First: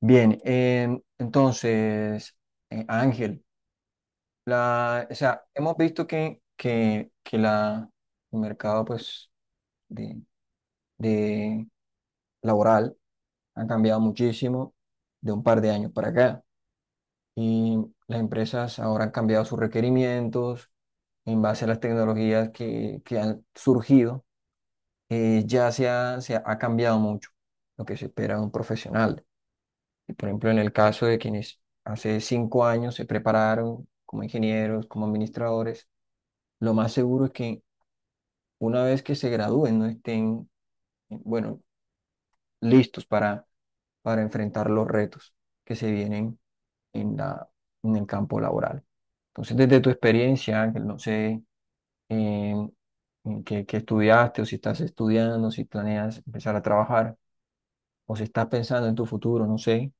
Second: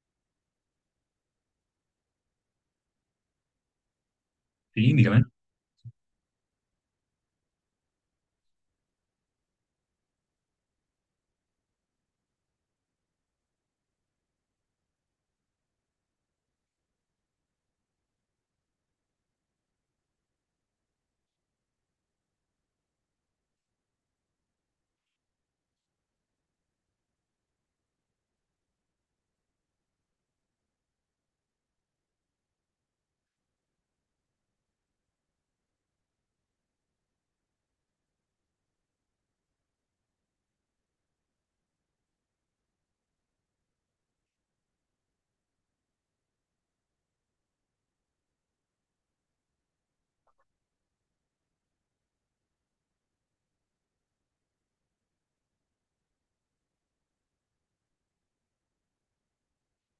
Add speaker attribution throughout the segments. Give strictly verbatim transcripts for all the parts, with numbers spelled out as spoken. Speaker 1: Bien, em, entonces, eh, Ángel,
Speaker 2: Sí,
Speaker 1: la, o
Speaker 2: dígame.
Speaker 1: sea, hemos visto que, que, que la, el mercado pues, de, de laboral ha cambiado muchísimo de un par de años para acá. Y las empresas ahora han cambiado sus requerimientos en base a las tecnologías que, que han surgido. eh, ya se ha, se ha cambiado mucho lo que se espera de un profesional. Y, Por ejemplo, en el caso de quienes hace cinco años se prepararon como ingenieros, como administradores, lo más seguro es que una vez que se gradúen no estén, eh, bueno, listos para, para enfrentar los retos que se vienen en la, en el campo laboral. Entonces, desde tu experiencia, Ángel, no sé eh, en qué, qué estudiaste o si estás estudiando, si planeas empezar a trabajar o si estás pensando en tu futuro, no sé.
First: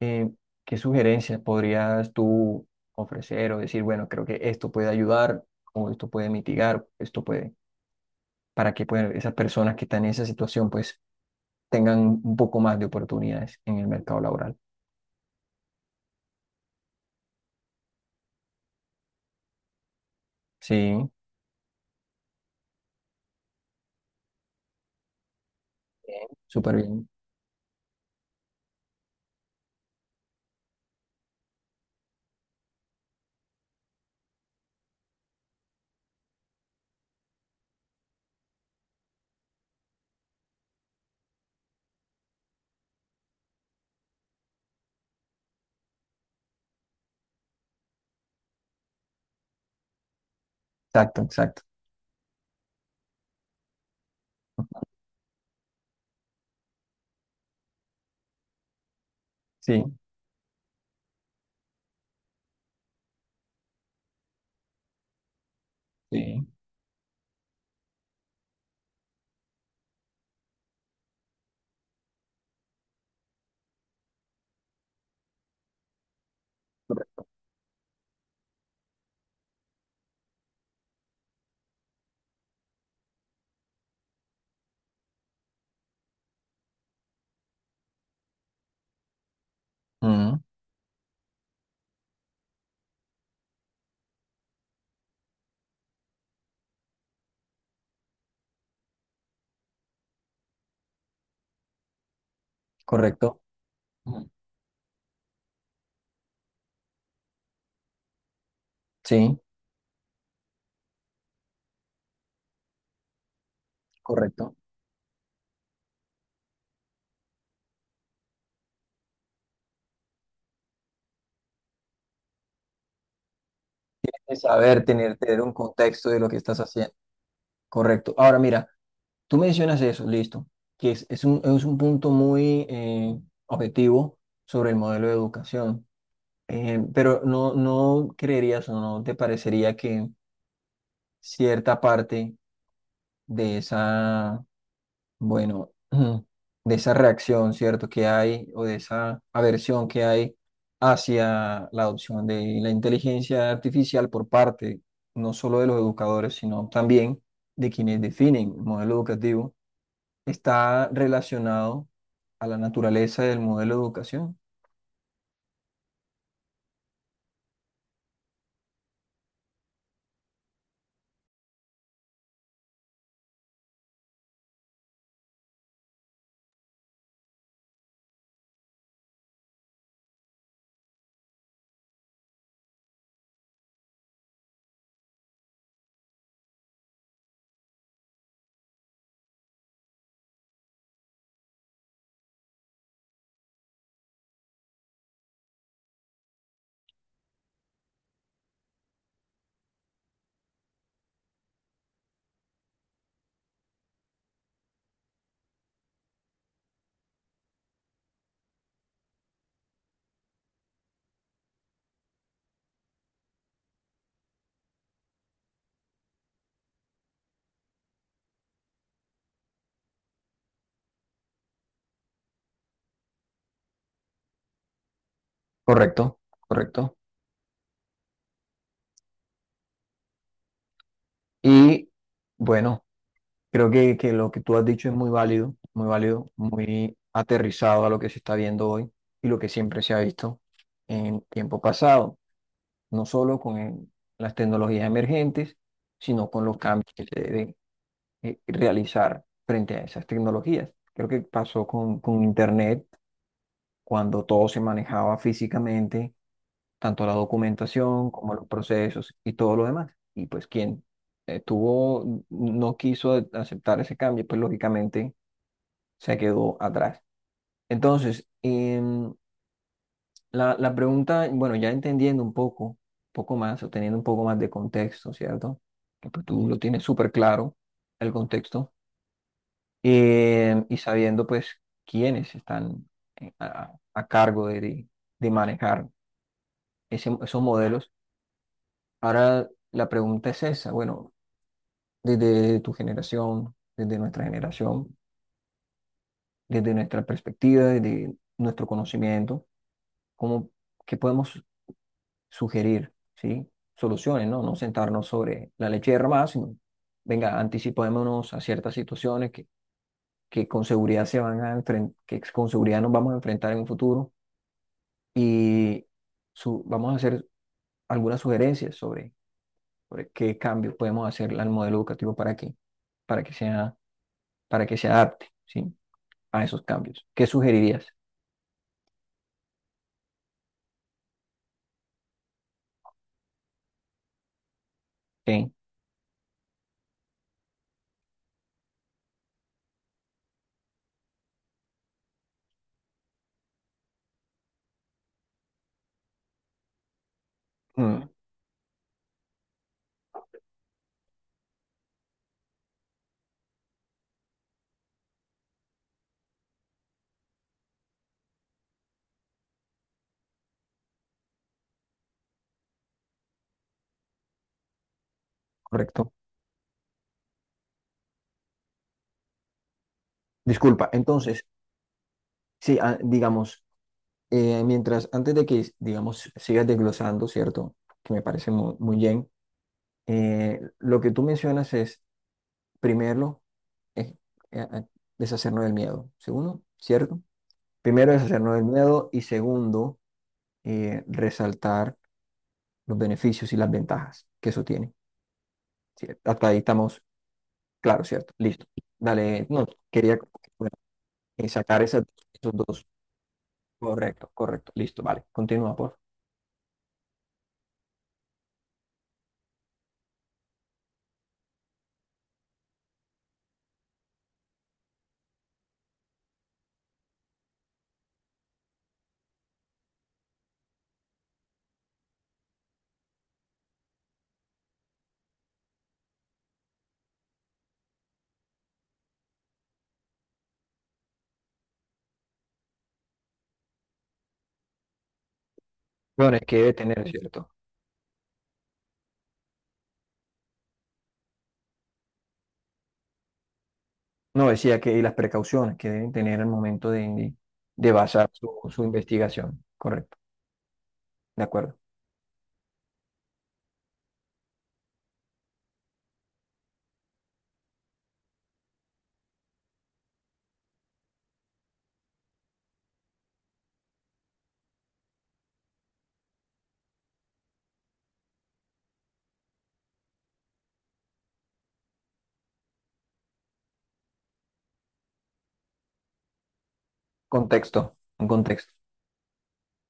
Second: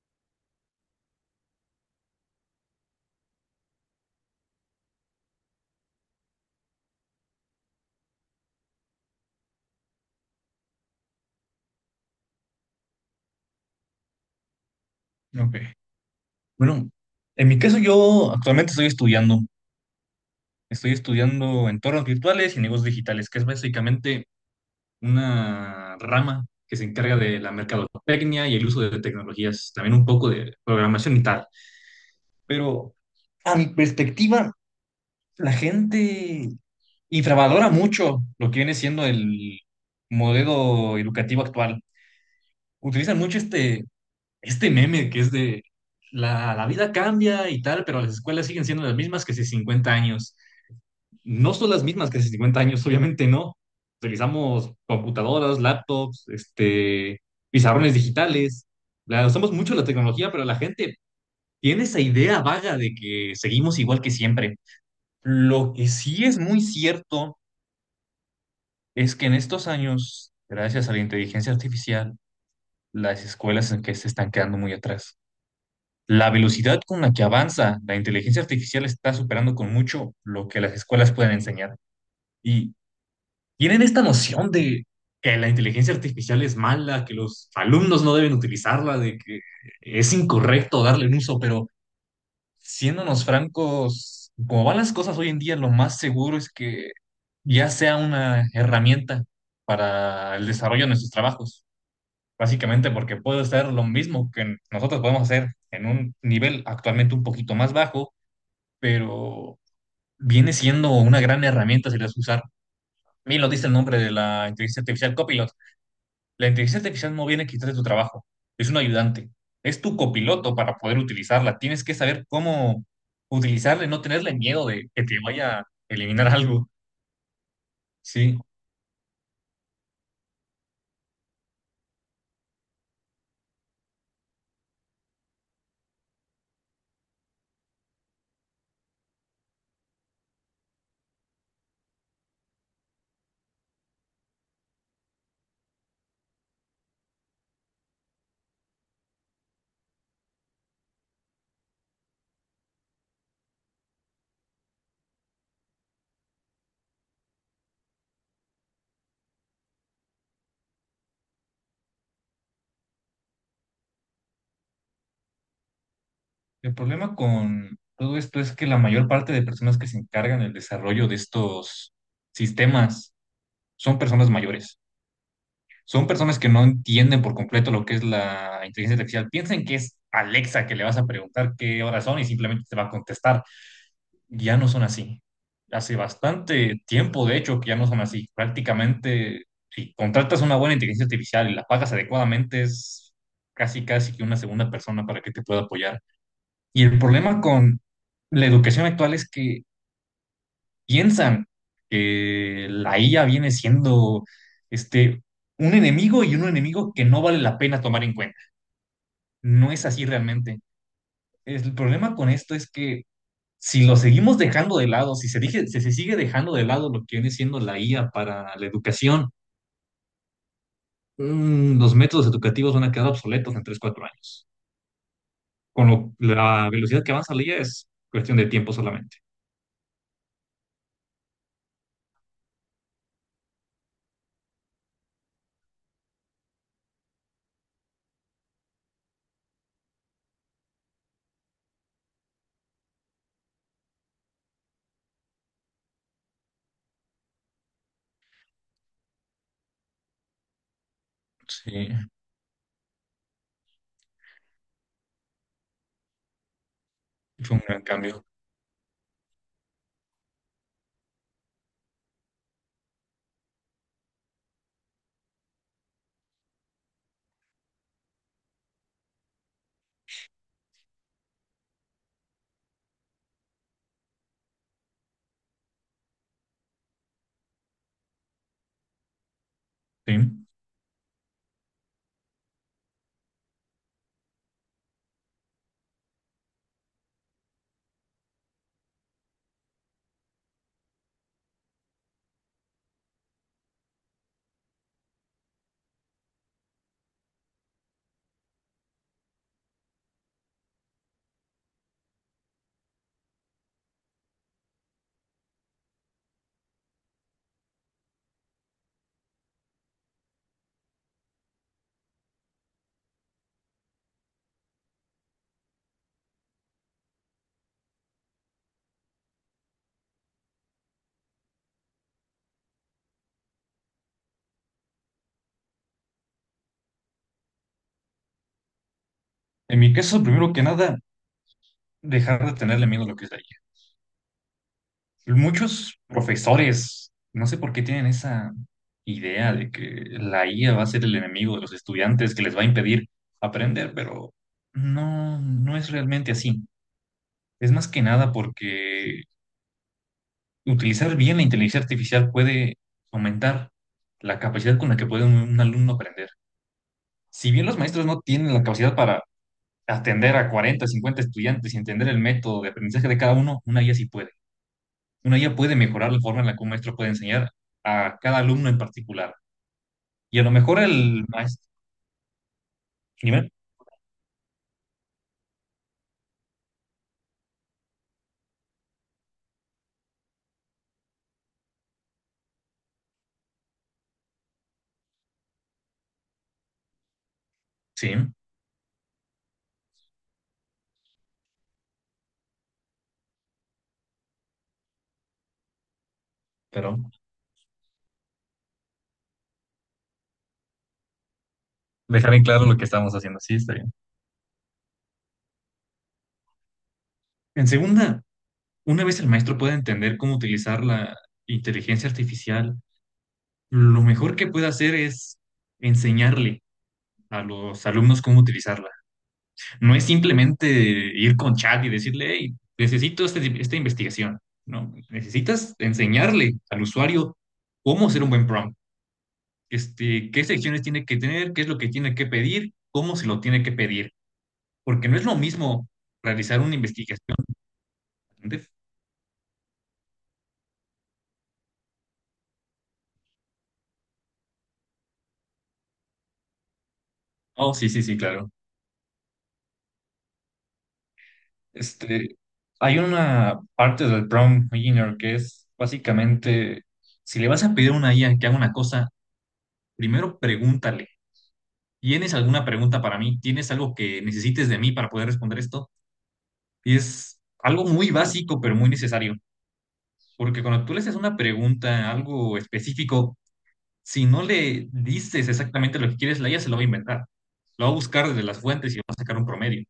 Speaker 1: eh, ¿Qué sugerencias podrías tú ofrecer o decir, bueno, creo que esto puede ayudar o esto puede mitigar, esto puede, para que pues, esas personas que están en esa situación pues tengan un poco más de oportunidades en el mercado laboral?
Speaker 2: Ok. Bueno, en mi caso yo actualmente estoy estudiando, estoy
Speaker 1: Sí.
Speaker 2: estudiando entornos virtuales y negocios digitales, que es básicamente una
Speaker 1: Bien,
Speaker 2: rama
Speaker 1: súper
Speaker 2: que se
Speaker 1: bien.
Speaker 2: encarga de la mercadotecnia y el uso de tecnologías, también un poco de programación y tal. Pero a mi perspectiva, la gente infravalora mucho lo que viene siendo el modelo educativo actual. Utilizan mucho este este meme que es de la, la vida cambia y tal, pero las escuelas siguen siendo las mismas que hace cincuenta años.
Speaker 1: Exacto,
Speaker 2: No
Speaker 1: exacto.
Speaker 2: son las mismas que hace cincuenta años, obviamente no. Utilizamos computadoras, laptops, este, pizarrones digitales. La, usamos mucho
Speaker 1: Sí,
Speaker 2: la tecnología, pero la gente tiene esa idea vaga de que seguimos igual que siempre. Lo que sí es
Speaker 1: sí.
Speaker 2: muy cierto es que en estos años, gracias a la inteligencia artificial, las escuelas en que se están quedando muy atrás. La velocidad con la que avanza la inteligencia artificial está superando con mucho lo que las escuelas pueden enseñar. Y tienen esta noción de que la inteligencia artificial es mala, que los alumnos no deben utilizarla, de que es
Speaker 1: Ujú,
Speaker 2: incorrecto darle un uso, pero siéndonos francos, como van las cosas hoy en día, lo más seguro es que ya sea una herramienta para el desarrollo de nuestros trabajos. Básicamente porque
Speaker 1: correcto.
Speaker 2: puede ser lo
Speaker 1: Ujú.
Speaker 2: mismo que nosotros podemos hacer en un nivel actualmente un poquito más bajo,
Speaker 1: Sí,
Speaker 2: pero viene siendo una gran herramienta si la sabes usar. Mira, lo dice el nombre de la
Speaker 1: correcto.
Speaker 2: inteligencia artificial, Copilot. La inteligencia artificial no viene a quitarte tu trabajo, es un ayudante, es tu copiloto para poder utilizarla. Tienes que saber cómo utilizarla y no tenerle
Speaker 1: Es
Speaker 2: miedo
Speaker 1: saber
Speaker 2: de que
Speaker 1: tener,
Speaker 2: te
Speaker 1: tener un
Speaker 2: vaya a
Speaker 1: contexto de lo
Speaker 2: eliminar
Speaker 1: que estás
Speaker 2: algo.
Speaker 1: haciendo. Correcto.
Speaker 2: Sí,
Speaker 1: Ahora mira. Tú mencionas eso, listo, que es, es un, es un punto muy eh, objetivo sobre el modelo de educación. Eh, pero no, no creerías o no te parecería que cierta parte de esa, bueno, de esa reacción, ¿cierto? Que hay o de esa aversión que hay hacia la adopción de la inteligencia artificial por parte no solo de los educadores, sino también de quienes definen el modelo educativo, está relacionado a la naturaleza del modelo de educación.
Speaker 2: el problema con todo esto es que la mayor parte de personas que se encargan del desarrollo de estos sistemas son personas mayores. Son personas que no entienden por completo lo que es la inteligencia artificial. Piensen que es Alexa, que le vas a preguntar qué horas son y simplemente te va a contestar. Ya no son así. Hace bastante tiempo, de hecho, que ya no son así. Prácticamente, si contratas una buena inteligencia artificial y la pagas adecuadamente, es casi, casi que una segunda persona para que te pueda apoyar. Y el problema con la educación actual es que piensan que la I A viene siendo este, un enemigo, y un enemigo que no vale la pena tomar en cuenta. No es así realmente. El problema con esto es que si lo seguimos dejando de lado, si se, dije- si se sigue dejando de lado lo que viene siendo la I A para la educación, mm, los métodos educativos van a quedar obsoletos en tres cuatro años. Con lo-
Speaker 1: Correcto,
Speaker 2: la
Speaker 1: correcto.
Speaker 2: velocidad que avanza la I A es cuestión de tiempo solamente.
Speaker 1: Y bueno, creo que, que lo que tú has dicho es muy válido, muy válido, muy aterrizado a lo que se está viendo hoy y lo que siempre se ha visto en tiempo pasado, no solo con el- las tecnologías emergentes, sino con los cambios que se deben eh, realizar frente a esas tecnologías. Creo que pasó
Speaker 2: Sí,
Speaker 1: con, con Internet cuando todo se manejaba físicamente, tanto la
Speaker 2: fue un gran
Speaker 1: documentación
Speaker 2: cambio.
Speaker 1: como los procesos y todo lo demás. Y pues quien eh, tuvo, no quiso aceptar ese cambio, pues lógicamente se quedó atrás. Entonces, em, la, la pregunta, bueno, ya entendiendo un poco, poco más, o teniendo un poco más de contexto, ¿cierto? Que pues tú lo tienes súper claro, el contexto,
Speaker 2: Sí.
Speaker 1: em, y sabiendo pues quiénes están eh, a, a cargo de, de de manejar ese- esos modelos. Ahora la pregunta es esa, bueno, desde tu generación, desde nuestra generación, desde nuestra perspectiva, desde nuestro conocimiento, ¿cómo, qué podemos sugerir? ¿Sí? Soluciones, ¿no? No sentarnos sobre la leche derramada, sino, venga, anticipémonos a ciertas situaciones que, que con seguridad se van a enfrentar, que con seguridad nos vamos a enfrentar en un futuro. Y su- vamos a hacer algunas sugerencias sobre. sobre qué cambio podemos hacer al modelo educativo para que, para que sea, para que se adapte, ¿sí? A esos cambios. ¿Qué sugerirías?
Speaker 2: En mi caso, primero que nada, dejar de tenerle miedo a lo que es la I A.
Speaker 1: Sí,
Speaker 2: Muchos profesores, no sé por qué tienen esa idea de que la I A va a ser el enemigo de los estudiantes, que les va a impedir aprender, pero no, no es realmente así. Es más que
Speaker 1: mm,
Speaker 2: nada porque utilizar bien la inteligencia artificial puede aumentar la capacidad con la que puede un, un alumno aprender. Si bien los maestros no tienen la capacidad para atender a cuarenta cincuenta estudiantes y entender el método de aprendizaje de cada uno, una I A sí puede. Una I A puede mejorar
Speaker 1: correcto.
Speaker 2: la forma en la que un maestro puede enseñar a cada alumno en particular. Y a lo mejor
Speaker 1: Disculpa,
Speaker 2: el
Speaker 1: entonces,
Speaker 2: maestro.
Speaker 1: sí, ah,
Speaker 2: Dime.
Speaker 1: digamos, eh, mientras, antes de que, digamos, sigas desglosando, ¿cierto? Que me parece mu- muy bien, eh, lo que tú mencionas es, primero, es, eh, eh, deshacernos del miedo, segundo, ¿cierto? Primero,
Speaker 2: Sí,
Speaker 1: deshacernos del miedo y segundo, eh, resaltar los beneficios y las ventajas que eso tiene. Sí, hasta ahí
Speaker 2: pero
Speaker 1: estamos, claro, ¿cierto? Listo. Dale, no, quería bueno, eh, sacar esas-
Speaker 2: dejar en
Speaker 1: esos
Speaker 2: claro lo que
Speaker 1: dos.
Speaker 2: estamos haciendo. Sí, está bien.
Speaker 1: Correcto, correcto. Listo, vale. Continúa, por favor.
Speaker 2: En segunda, una vez el maestro pueda entender cómo utilizar la inteligencia artificial, lo mejor que puede hacer es enseñarle a los alumnos cómo utilizarla. No es simplemente ir con chat y decirle, hey, necesito este- esta investigación. No, necesitas enseñarle al usuario cómo hacer un buen prompt, este, qué secciones tiene que tener, qué es lo que tiene que pedir, cómo se lo tiene que pedir. Porque no es lo mismo
Speaker 1: Bueno, es que
Speaker 2: realizar
Speaker 1: debe
Speaker 2: una
Speaker 1: tener,
Speaker 2: investigación.
Speaker 1: ¿cierto?
Speaker 2: ¿Entiendes?
Speaker 1: No, decía que y las precauciones que deben tener al momento de, de-
Speaker 2: Oh, sí,
Speaker 1: de
Speaker 2: sí, sí,
Speaker 1: basar su,
Speaker 2: claro.
Speaker 1: su investigación. Correcto, de acuerdo.
Speaker 2: Este, hay una parte del prompt engineer que es básicamente, si le vas a pedir a una I A que haga una cosa, primero pregúntale, ¿tienes alguna pregunta para mí? ¿Tienes algo que necesites de mí para poder responder esto? Y es algo muy básico, pero muy necesario. Porque cuando tú le haces una pregunta, algo específico, si no le dices exactamente lo que quieres, la I A se lo va a inventar.
Speaker 1: Contexto,
Speaker 2: Lo va a
Speaker 1: un
Speaker 2: buscar desde las
Speaker 1: contexto.
Speaker 2: fuentes y va a sacar un promedio.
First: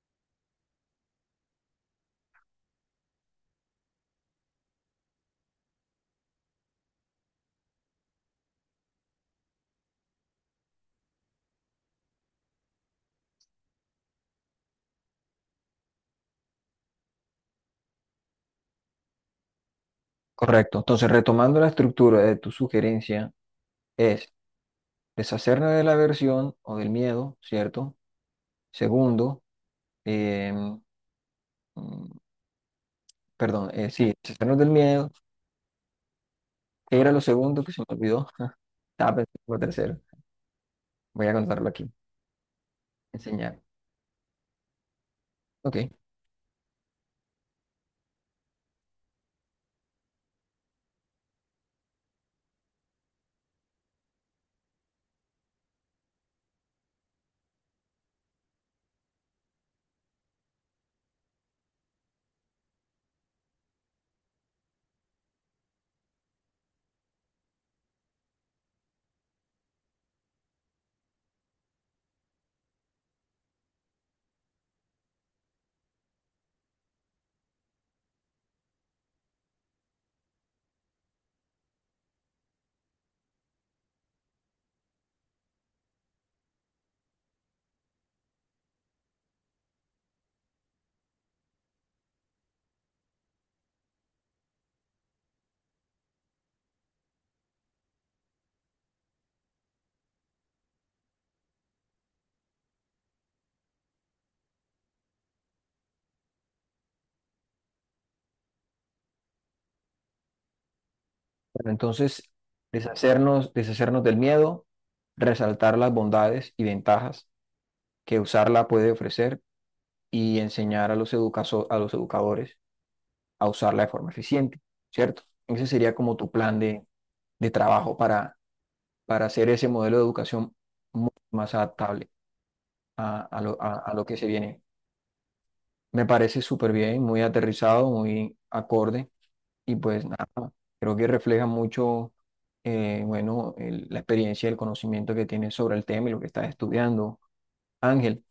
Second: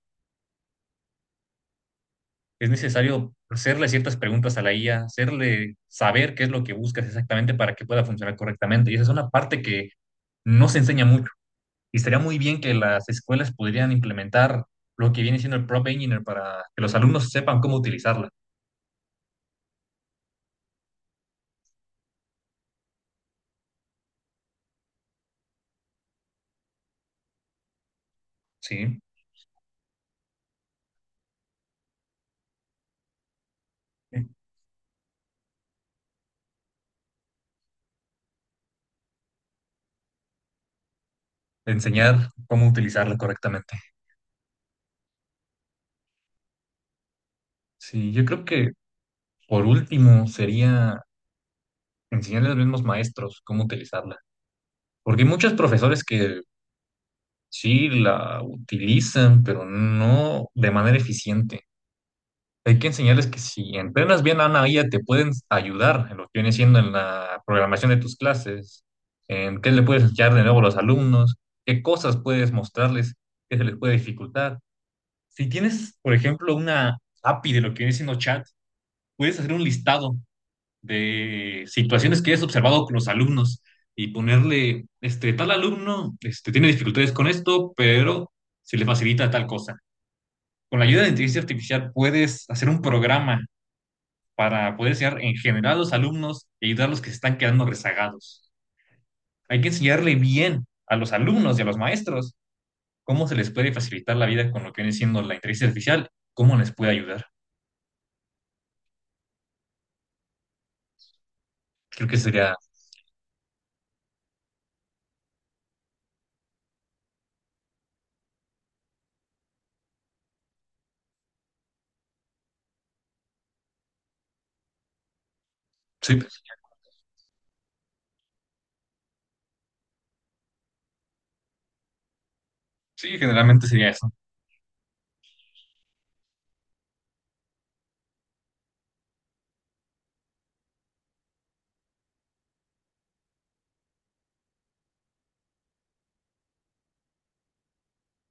Speaker 2: Es necesario hacerle ciertas preguntas a la I A, hacerle saber qué es lo que buscas exactamente para que pueda funcionar correctamente. Y esa es una parte que no se enseña mucho. Y estaría muy bien que las escuelas pudieran implementar lo que viene siendo el prompt engineer para que los alumnos sepan cómo utilizarla,
Speaker 1: Correcto. Entonces, retomando la estructura de tu sugerencia, es deshacernos de la aversión o del miedo, ¿cierto?
Speaker 2: ¿sí?
Speaker 1: Segundo, em, mm, perdón, eh, sí, deshacernos del miedo. ¿Qué era lo segundo que se me olvidó? Estaba pensando en lo tercero. Voy a contarlo aquí.
Speaker 2: Enseñar cómo utilizarla
Speaker 1: Enseñar.
Speaker 2: correctamente.
Speaker 1: Ok. Bueno,
Speaker 2: Sí, yo creo que por último sería enseñarle a los mismos maestros cómo utilizarla. Porque hay muchos profesores que sí la utilizan, pero no de manera eficiente. Hay que enseñarles que si entrenas bien a una I A, te pueden ayudar en lo que viene siendo en la programación de tus clases, en qué le puedes enseñar de nuevo a los alumnos, qué cosas puedes mostrarles, qué se les puede dificultar. Si tienes, por ejemplo, una A P I de lo que viene siendo chat, puedes hacer un listado de situaciones que hayas observado con los alumnos y ponerle, este, tal alumno, este, tiene dificultades con esto, pero se le facilita tal cosa. Con la ayuda de inteligencia artificial puedes hacer un programa para poder enseñar en general a los alumnos y ayudar a los que se están quedando rezagados. Hay que enseñarle bien a los alumnos y a los maestros cómo se les puede facilitar la vida con lo que viene siendo la inteligencia artificial, cómo les puede ayudar. Creo que
Speaker 1: entonces,
Speaker 2: sería,
Speaker 1: deshacernos, deshacernos del miedo, resaltar las bondades y ventajas que usarla puede ofrecer y enseñar a los educazo- a los educadores a usarla de forma eficiente, ¿cierto? Ese sería como
Speaker 2: sí,
Speaker 1: tu plan de, de trabajo para, para hacer ese modelo de educación mu- más adaptable
Speaker 2: sí,
Speaker 1: a, a lo,
Speaker 2: generalmente
Speaker 1: a
Speaker 2: sería
Speaker 1: a lo
Speaker 2: eso,
Speaker 1: que se viene. Me parece súper bien, muy aterrizado, muy acorde. Y pues nada, creo que refleja mucho, eh, bueno, el- la experiencia, el conocimiento que tienes sobre el tema y lo que estás estudiando, Ángel.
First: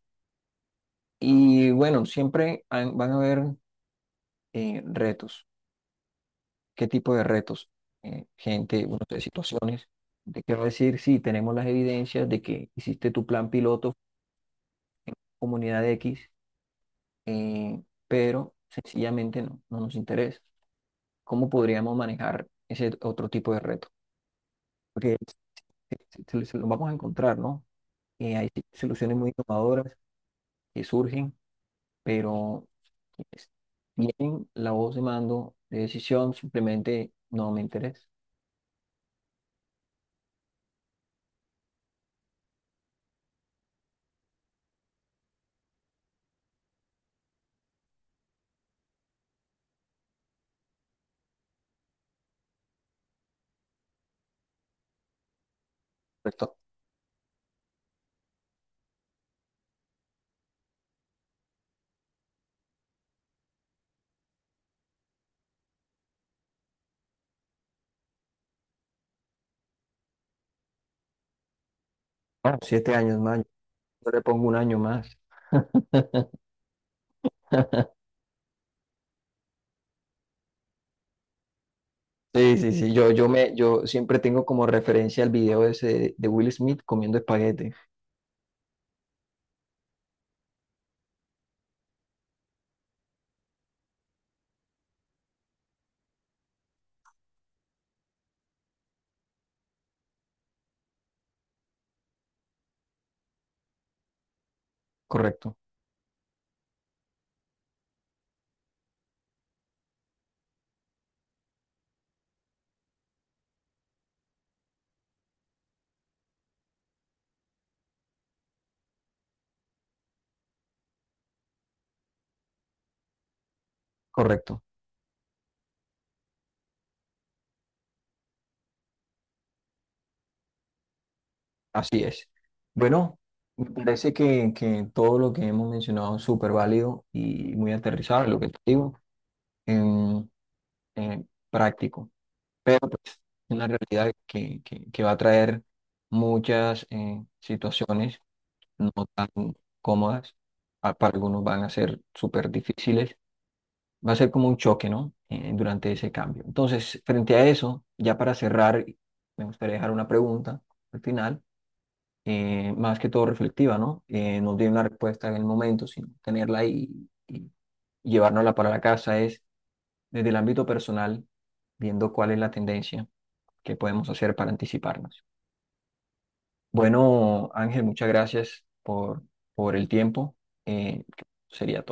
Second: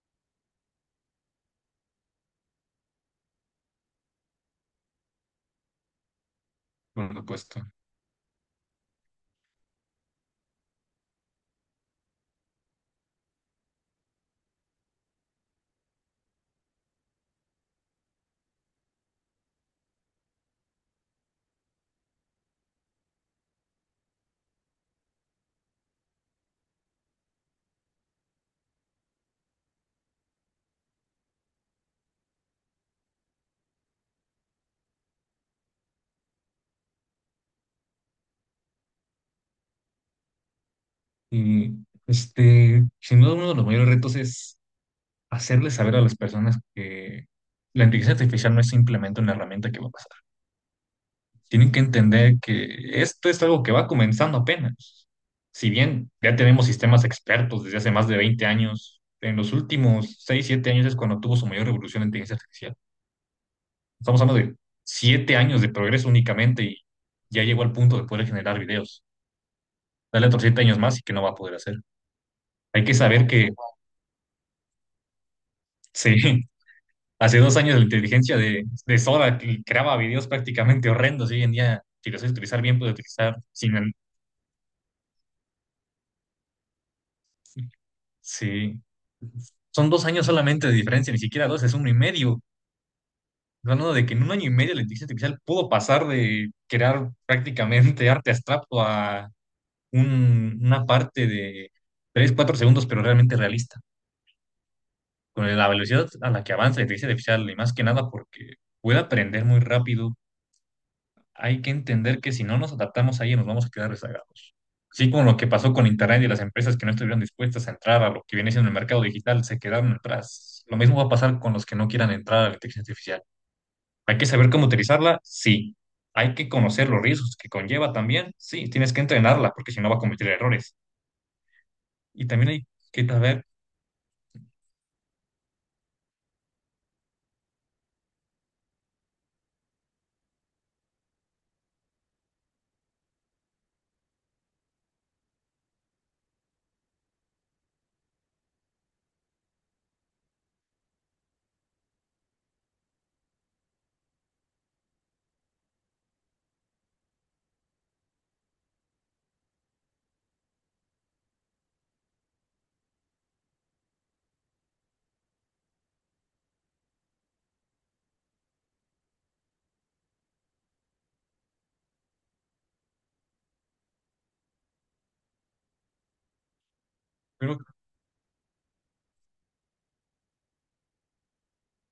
Speaker 1: Y bueno, siempre han- van a haber eh, retos. ¿Qué
Speaker 2: por
Speaker 1: tipo de
Speaker 2: supuesto.
Speaker 1: retos? Eh, gente, bueno, de situaciones. Te quiero decir, sí, tenemos las evidencias de que hiciste tu plan piloto, comunidad X, eh, pero sencillamente no, no nos interesa. ¿Cómo podríamos manejar ese otro tipo de reto? Porque se- se- se se lo vamos a encontrar, ¿no? Eh, hay soluciones muy innovadoras que surgen, pero quienes tienen la voz de mando de decisión, simplemente no me interesa.
Speaker 2: Y este, sin duda uno de los mayores retos es hacerles saber a las personas que la inteligencia artificial no es simplemente una herramienta que va a pasar. Tienen que entender que esto es algo que va comenzando apenas. Si bien ya
Speaker 1: Perfecto.
Speaker 2: tenemos sistemas expertos desde hace más de veinte años, en los últimos seis siete años es cuando tuvo su mayor revolución la inteligencia artificial. Estamos hablando de siete años de progreso únicamente y ya llegó al punto de poder generar videos. Dale otros siete años más y que no va a poder hacer.
Speaker 1: Ah,
Speaker 2: Hay que
Speaker 1: siete años
Speaker 2: saber
Speaker 1: más,
Speaker 2: que
Speaker 1: yo le pongo un año más.
Speaker 2: sí, hace dos años la inteligencia de, de Sora que creaba videos prácticamente horrendos y hoy en día, si lo sabes
Speaker 1: Sí,
Speaker 2: utilizar
Speaker 1: sí,
Speaker 2: bien,
Speaker 1: sí,
Speaker 2: puedes
Speaker 1: yo, yo,
Speaker 2: utilizar
Speaker 1: me,
Speaker 2: sin.
Speaker 1: yo
Speaker 2: el-
Speaker 1: siempre tengo como referencia el video ese de Will Smith comiendo espaguete.
Speaker 2: Sí, son dos años solamente de diferencia, ni siquiera dos, es uno y medio. Hablando de que en un año y medio la inteligencia artificial pudo pasar de crear prácticamente arte abstracto a un- una parte de tres cuatro segundos, pero realmente realista. Con
Speaker 1: Correcto,
Speaker 2: la velocidad a la que avanza la inteligencia artificial, y más que nada porque puede aprender muy rápido, hay que entender que si no nos adaptamos ahí nos vamos a quedar rezagados. Sí, como lo que pasó con Internet y las empresas que no estuvieron dispuestas a entrar a lo que viene siendo el mercado digital se quedaron atrás. Lo mismo va a pasar con los que no quieran entrar a la inteligencia artificial. ¿Hay que saber
Speaker 1: correcto,
Speaker 2: cómo utilizarla? Sí. ¿Hay que conocer los riesgos que conlleva también? Sí, tienes que entrenarla porque si no va a cometer errores.
Speaker 1: así
Speaker 2: Y
Speaker 1: es.
Speaker 2: también hay que
Speaker 1: Bueno,
Speaker 2: saber,
Speaker 1: me parece que, que todo lo que hemos mencionado es súper válido y muy aterrizado, lo que te digo. Em, eh, práctico, pero pues una realidad que, que- que va a traer muchas eh, situaciones no tan cómodas, a- para algunos van a ser súper difíciles, va a ser como un choque, ¿no? Eh, durante ese cambio. Entonces, frente a eso, ya para cerrar, me gustaría dejar una pregunta al final, eh, más que todo reflectiva, ¿no? Eh, no tiene una respuesta en el momento, sino tenerla y, y llevárnosla para la casa es desde el ámbito personal, viendo cuál es la tendencia que podemos hacer para anticiparnos. Bueno,
Speaker 2: creo
Speaker 1: Ángel, muchas gracias por, por el tiempo. Eh, sería